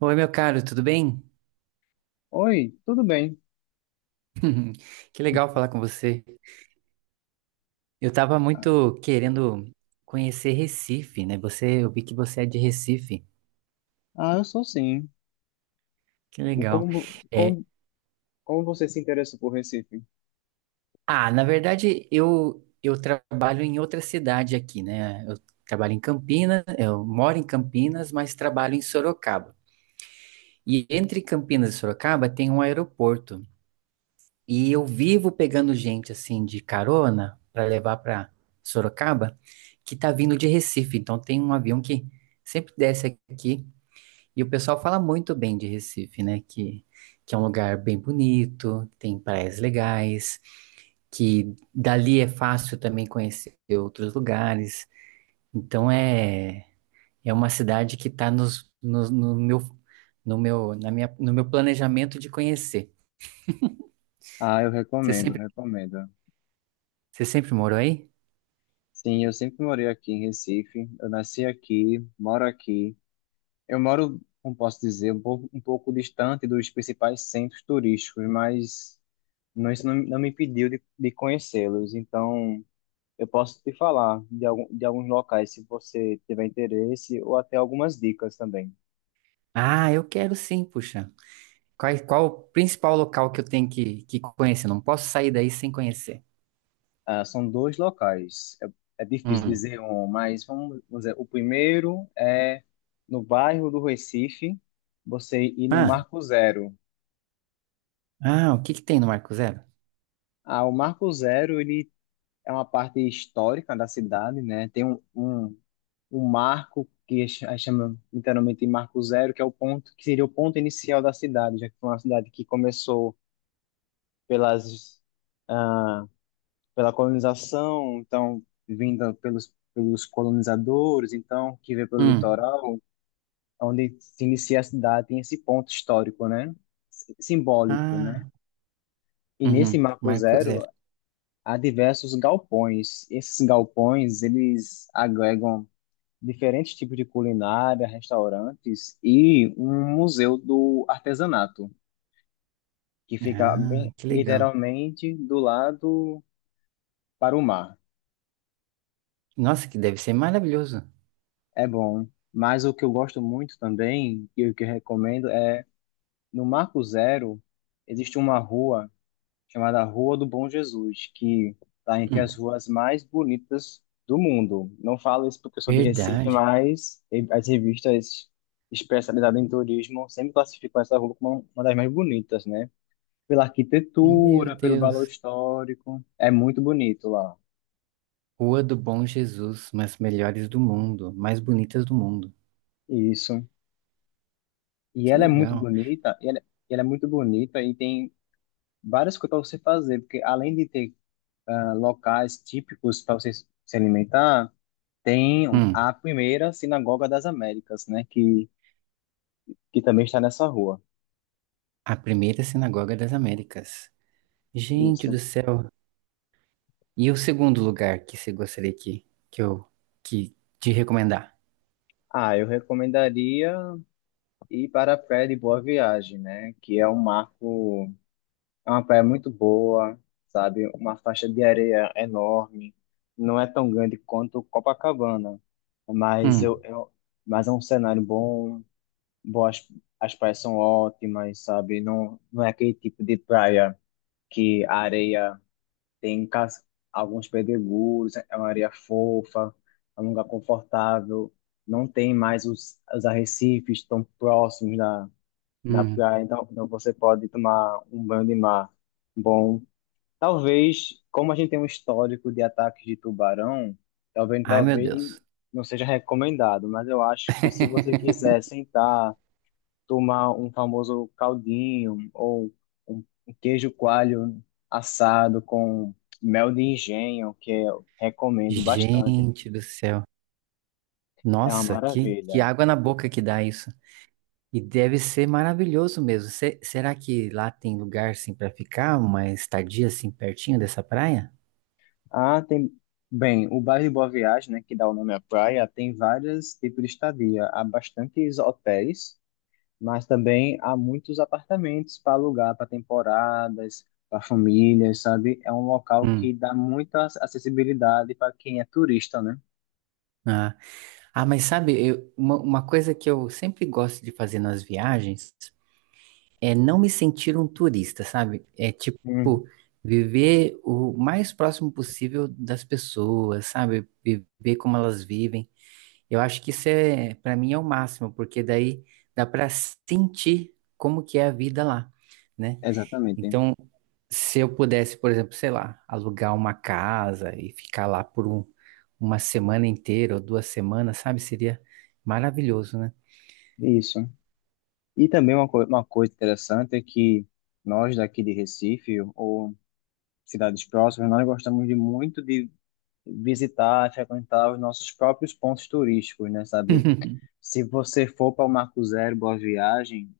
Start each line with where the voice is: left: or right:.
right: Oi, meu caro, tudo bem?
left: Oi, tudo bem?
right: Que legal falar com você. Eu tava muito querendo conhecer Recife, né? Você, eu vi que você é de Recife.
left: Ah, eu sou sim.
right: Que
left: O
right: legal.
left: Como,
right: É,
left: como, como você se interessa por Recife?
right: na verdade, eu trabalho em outra cidade aqui, né? Eu trabalho em Campinas, eu moro em Campinas, mas trabalho em Sorocaba. E entre Campinas e Sorocaba tem um aeroporto. E eu vivo pegando gente assim de carona para levar para Sorocaba, que tá vindo de Recife. Então tem um avião que sempre desce aqui e o pessoal fala muito bem de Recife, né? Que é um lugar bem bonito, tem praias legais, que dali é fácil também conhecer outros lugares. Então é uma cidade que tá no meu no meu planejamento de conhecer.
left: Ah, eu
right: Você
left: recomendo,
right: sempre
left: recomendo.
right: você sempre morou aí?
left: Sim, eu sempre morei aqui em Recife. Eu nasci aqui, moro aqui. Eu moro, como posso dizer, um pouco distante dos principais centros turísticos, mas não, isso não me impediu de conhecê-los. Então, eu posso te falar de alguns locais, se você tiver interesse, ou até algumas dicas também.
right: Ah, eu quero sim, puxa. Qual o principal local que eu tenho que conhecer? Não posso sair daí sem conhecer.
left: Ah, são dois locais. É, é difícil
right: Hum.
left: dizer um, mas vamos dizer, o primeiro é no bairro do Recife, você ir no
right: Ah,
left: Marco Zero.
right: ah, o que que tem no Marco Zero?
left: Ah, o Marco Zero, ele é uma parte histórica da cidade, né? Tem um marco que chama internamente de Marco Zero, que é o ponto, que seria o ponto inicial da cidade, já que foi uma cidade que começou pelas ah, pela colonização, então vinda pelos colonizadores, então que veio pelo
right: Hum.
left: litoral, onde se inicia a cidade, tem esse ponto histórico, né? Simbólico, né?
right: Ah,
left: E nesse
right: uhum,
left: Marco
right: Marco
left: Zero
right: Zero.
left: há diversos galpões. Esses galpões, eles agregam diferentes tipos de culinária, restaurantes e um museu do artesanato, que fica
right: Ah,
left: bem
right: que legal.
left: literalmente do lado para o mar.
right: Nossa, que deve ser maravilhoso.
left: É bom, mas o que eu gosto muito também, e o que eu recomendo é, no Marco Zero, existe uma rua chamada Rua do Bom Jesus, que está entre as
right: Hum,
left: ruas mais bonitas do mundo. Não falo isso porque eu sou de Recife,
right: verdade.
left: mas as revistas especializadas em turismo sempre classificam essa rua como uma das mais bonitas, né? Pela
right: Meu
left: arquitetura, pelo valor
right: Deus.
left: histórico, é muito bonito lá.
right: Rua do Bom Jesus, mas melhores do mundo, mais bonitas do mundo.
left: Isso. E
right: Que
left: ela é muito
right: legal.
left: bonita, e ela é muito bonita e tem várias coisas para você fazer, porque além de ter locais típicos para você se alimentar, tem
right: Hum,
left: a primeira Sinagoga das Américas, né, que também está nessa rua.
right: a primeira sinagoga das Américas. Gente do
left: Isso.
right: céu. E o segundo lugar que você gostaria que eu que te recomendar?
left: Ah, eu recomendaria ir para a Praia de Boa Viagem, né, que é um marco, é uma praia muito boa, sabe, uma faixa de areia enorme, não é tão grande quanto Copacabana, mas
right: Hum,
left: eu mas é um cenário bom, boas, as praias são ótimas, sabe? Não, não é aquele tipo de praia que a areia tem cas- alguns pedregulhos, é uma areia fofa, é um lugar confortável, não tem mais os arrecifes tão próximos da, da
right: hum.
left: praia, então, então você pode tomar um banho de mar bom. Talvez, como a gente tem um histórico de ataques de tubarão, talvez,
right: Ai, meu
left: talvez
right: Deus.
left: não seja recomendado, mas eu acho que se você quiser sentar tomar um famoso caldinho ou um queijo coalho assado com mel de engenho, que eu recomendo bastante.
right: Gente do céu.
left: É uma
right: Nossa, que
left: maravilha.
right: água na boca que dá isso. E deve ser maravilhoso mesmo. Será que lá tem lugar assim para ficar, uma estadia assim pertinho dessa praia?
left: Ah, tem. Bem, o bairro de Boa Viagem, né, que dá o nome à praia, tem vários tipos de estadia. Há bastantes hotéis, mas também há muitos apartamentos para alugar para temporadas, para famílias, sabe? É um local
right: Hum.
left: que dá muita acessibilidade para quem é turista, né?
right: Ah. Ah, mas sabe, uma coisa que eu sempre gosto de fazer nas viagens é não me sentir um turista, sabe? É tipo
left: Hum,
right: viver o mais próximo possível das pessoas, sabe? Viver como elas vivem. Eu acho que isso é, para mim é o máximo, porque daí dá para sentir como que é a vida lá, né?
left: exatamente.
right: Então, se eu pudesse, por exemplo, sei lá, alugar uma casa e ficar lá uma semana inteira ou duas semanas, sabe? Seria maravilhoso, né?
left: Isso. E também uma coisa interessante é que nós daqui de Recife ou cidades próximas, nós gostamos de muito de visitar, frequentar os nossos próprios pontos turísticos, né, sabe? Se você for para o Marco Zero, Boa Viagem,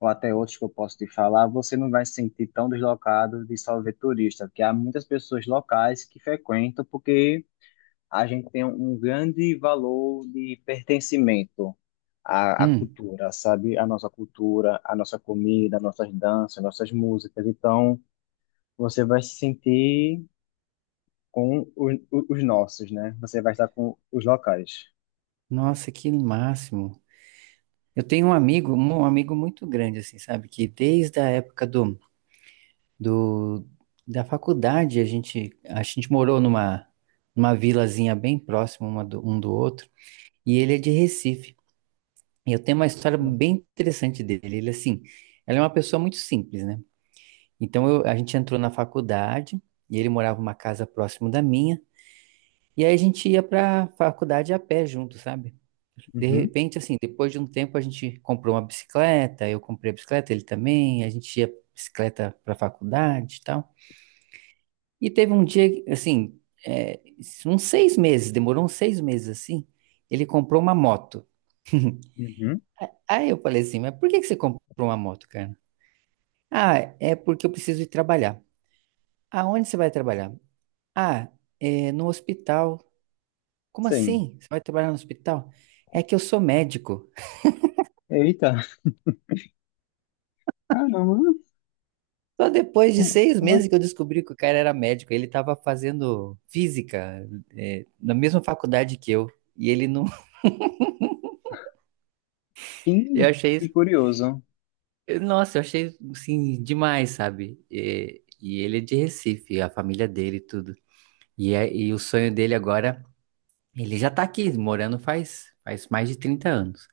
left: ou até outros que eu posso te falar, você não vai se sentir tão deslocado de só ver turista, porque há muitas pessoas locais que frequentam porque a gente tem um grande valor de pertencimento à
right: Hum,
left: cultura, sabe? A nossa cultura, a nossa comida, nossas danças, nossas músicas. Então, você vai se sentir com o- os nossos, né? Você vai estar com os locais.
right: nossa, que máximo. Eu tenho um amigo muito grande, assim, sabe? Que desde a época do, da faculdade, a gente morou numa vilazinha bem próxima um do outro, e ele é de Recife. E eu tenho uma história bem interessante dele. Ele, assim, ele é uma pessoa muito simples, né? Então, a gente entrou na faculdade, e ele morava numa casa próximo da minha, e aí a gente ia pra faculdade a pé junto, sabe? De
left: Uhum,
right: repente, assim, depois de um tempo a gente comprou uma bicicleta, eu comprei a bicicleta, ele também, a gente ia bicicleta para a faculdade e tal. E teve um dia, que, assim, é, uns 6 meses, demorou uns 6 meses assim, ele comprou uma moto.
left: uhum,
right: Aí eu falei assim, mas por que que você comprou uma moto, cara? Ah, é porque eu preciso ir trabalhar. Aonde você vai trabalhar? Ah, é no hospital. Como
left: sim.
right: assim? Você vai trabalhar no hospital? É que eu sou médico.
left: Eita, caramba,
right: Só depois de
left: como,
right: seis
left: como
right: meses que eu descobri que o cara era médico. Ele estava fazendo física, na mesma faculdade que eu. E ele não. Eu
left: assim?
right: achei
left: Que
right: isso.
left: curioso.
right: Nossa, eu achei assim, demais, sabe? E ele é de Recife, a família dele e tudo. E o sonho dele agora. Ele já tá aqui, morando faz mais de 30 anos.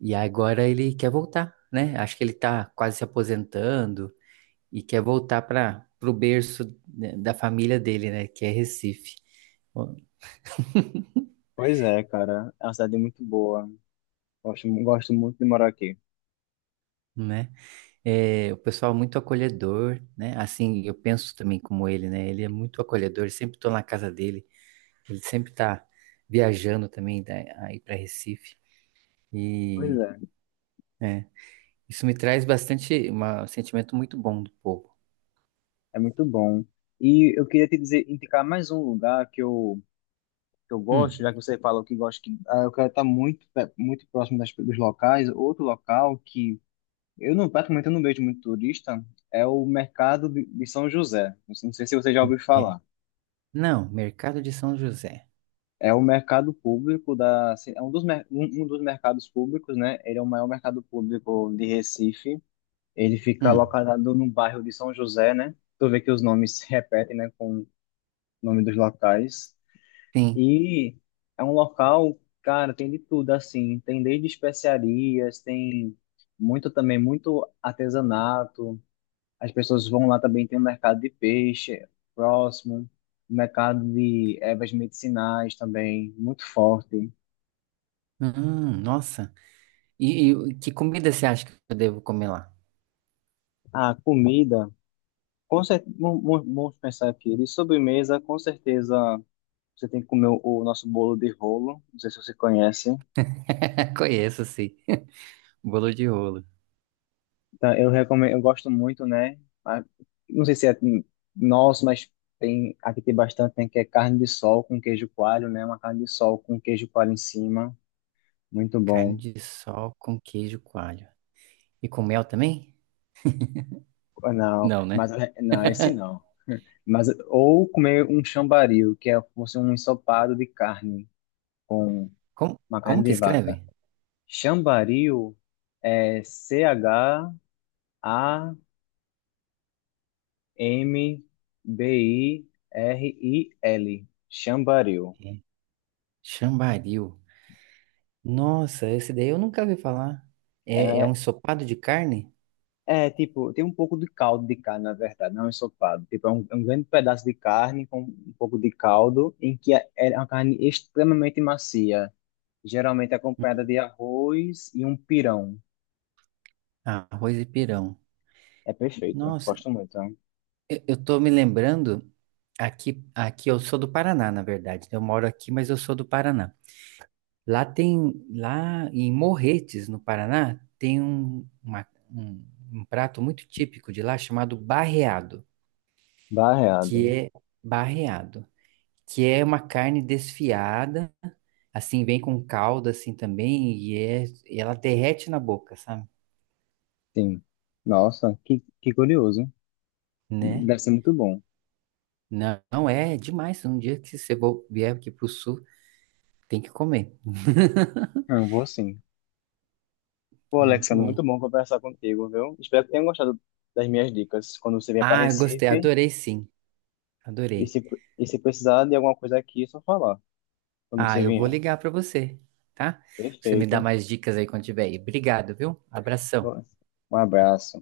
right: E agora ele quer voltar, né? Acho que ele tá quase se aposentando e quer voltar para o berço né, da família dele, né? Que é Recife.
left: Pois é, cara, é uma cidade muito boa. Gosto, gosto muito de morar aqui.
right: Né? É, o pessoal é muito acolhedor, né? Assim, eu penso também como ele, né? Ele é muito acolhedor, sempre estou na casa dele, ele sempre está viajando também aí para Recife
left: Pois
right: e
left: é.
right: é, isso me traz bastante um sentimento muito bom do povo.
left: É muito bom. E eu queria te dizer, indicar mais um lugar que eu gosto, já
right: Hum.
left: que você falou que gosta, eu quero estar muito, muito próximo das, dos locais. Outro local que eu não, praticamente eu não vejo muito turista é o mercado de São José. Não sei se você já ouviu
right: mer-
left: falar.
right: Não, Mercado de São José.
left: É um mercado público da, assim, é um um um dos mercados públicos, né? Ele é o maior mercado público de Recife. Ele fica
right: Hum,
left: localizado no bairro de São José, né? Tu vê que os nomes se repetem, né, com o nome dos locais.
right: sim.
left: E é um local, cara, tem de tudo, assim. Tem desde especiarias, tem muito também, muito artesanato. As pessoas vão lá também, tem um mercado de peixe próximo, um mercado de ervas medicinais também, muito forte.
right: Nossa. Que comida você acha que eu devo comer lá?
left: A comida, com cer- mu- mu- vamos pensar aqui, de sobremesa, com certeza você tem que comer o nosso bolo de rolo, não sei se você conhece.
right: Conheço, sim. Bolo de rolo,
left: Então, eu recomendo, eu gosto muito, né? Ah, não sei se é nosso, mas tem bastante, tem que é carne de sol com queijo coalho, né? Uma carne de sol com queijo coalho em cima, muito
right: carne
left: bom.
right: de sol com queijo coalho. E com mel também?
left: Ah, não,
right: Não,
left: mas
right: né?
left: não, esse não. Mas ou comer um chambaril, que é fosse um ensopado de carne com
right: Como,
left: uma carne
right: como
left: de
right: que
left: vaca.
right: escreve?
left: Chambaril é CHAMBIRIL. Chambaril.
right: É, Chambaril. Nossa, esse daí eu nunca ouvi falar. É, é um ensopado de carne?
left: É, tipo, tem um pouco de caldo de carne, na verdade, não é um ensopado. Tipo, é um grande pedaço de carne com um pouco de caldo, em que é uma carne extremamente macia, geralmente acompanhada
right: Hum.
left: de arroz e um pirão.
right: Arroz e pirão.
left: É perfeito,
right: Nossa,
left: gosto muito, né?
right: eu tô me lembrando. Aqui eu sou do Paraná, na verdade. Eu moro aqui, mas eu sou do Paraná. Lá em Morretes, no Paraná, tem um prato muito típico de lá chamado barreado,
left: Barreado,
right: que é barreado, que é uma carne desfiada, assim, vem com calda assim também, e ela derrete na boca, sabe?
left: sim. Nossa, que curioso.
right: Né?
left: Deve ser muito bom.
right: Não, não é, é demais. Um dia que você vier aqui pro sul, tem que comer.
left: Ah, eu vou sim. Pô,
right: Muito
left: Alexandre,
right: bom.
left: muito bom conversar contigo, viu? Espero que tenham gostado das minhas dicas quando você vier para
right: Ah, eu gostei,
left: Recife.
right: adorei sim,
left: E se,
right: adorei.
left: e se precisar de alguma coisa aqui, é só falar quando você
right: Ah, eu vou
left: vier.
right: ligar pra você, tá? Você me dá
left: Perfeito.
right: mais dicas aí quando tiver aí. Obrigado, viu? Abração.
left: Um abraço.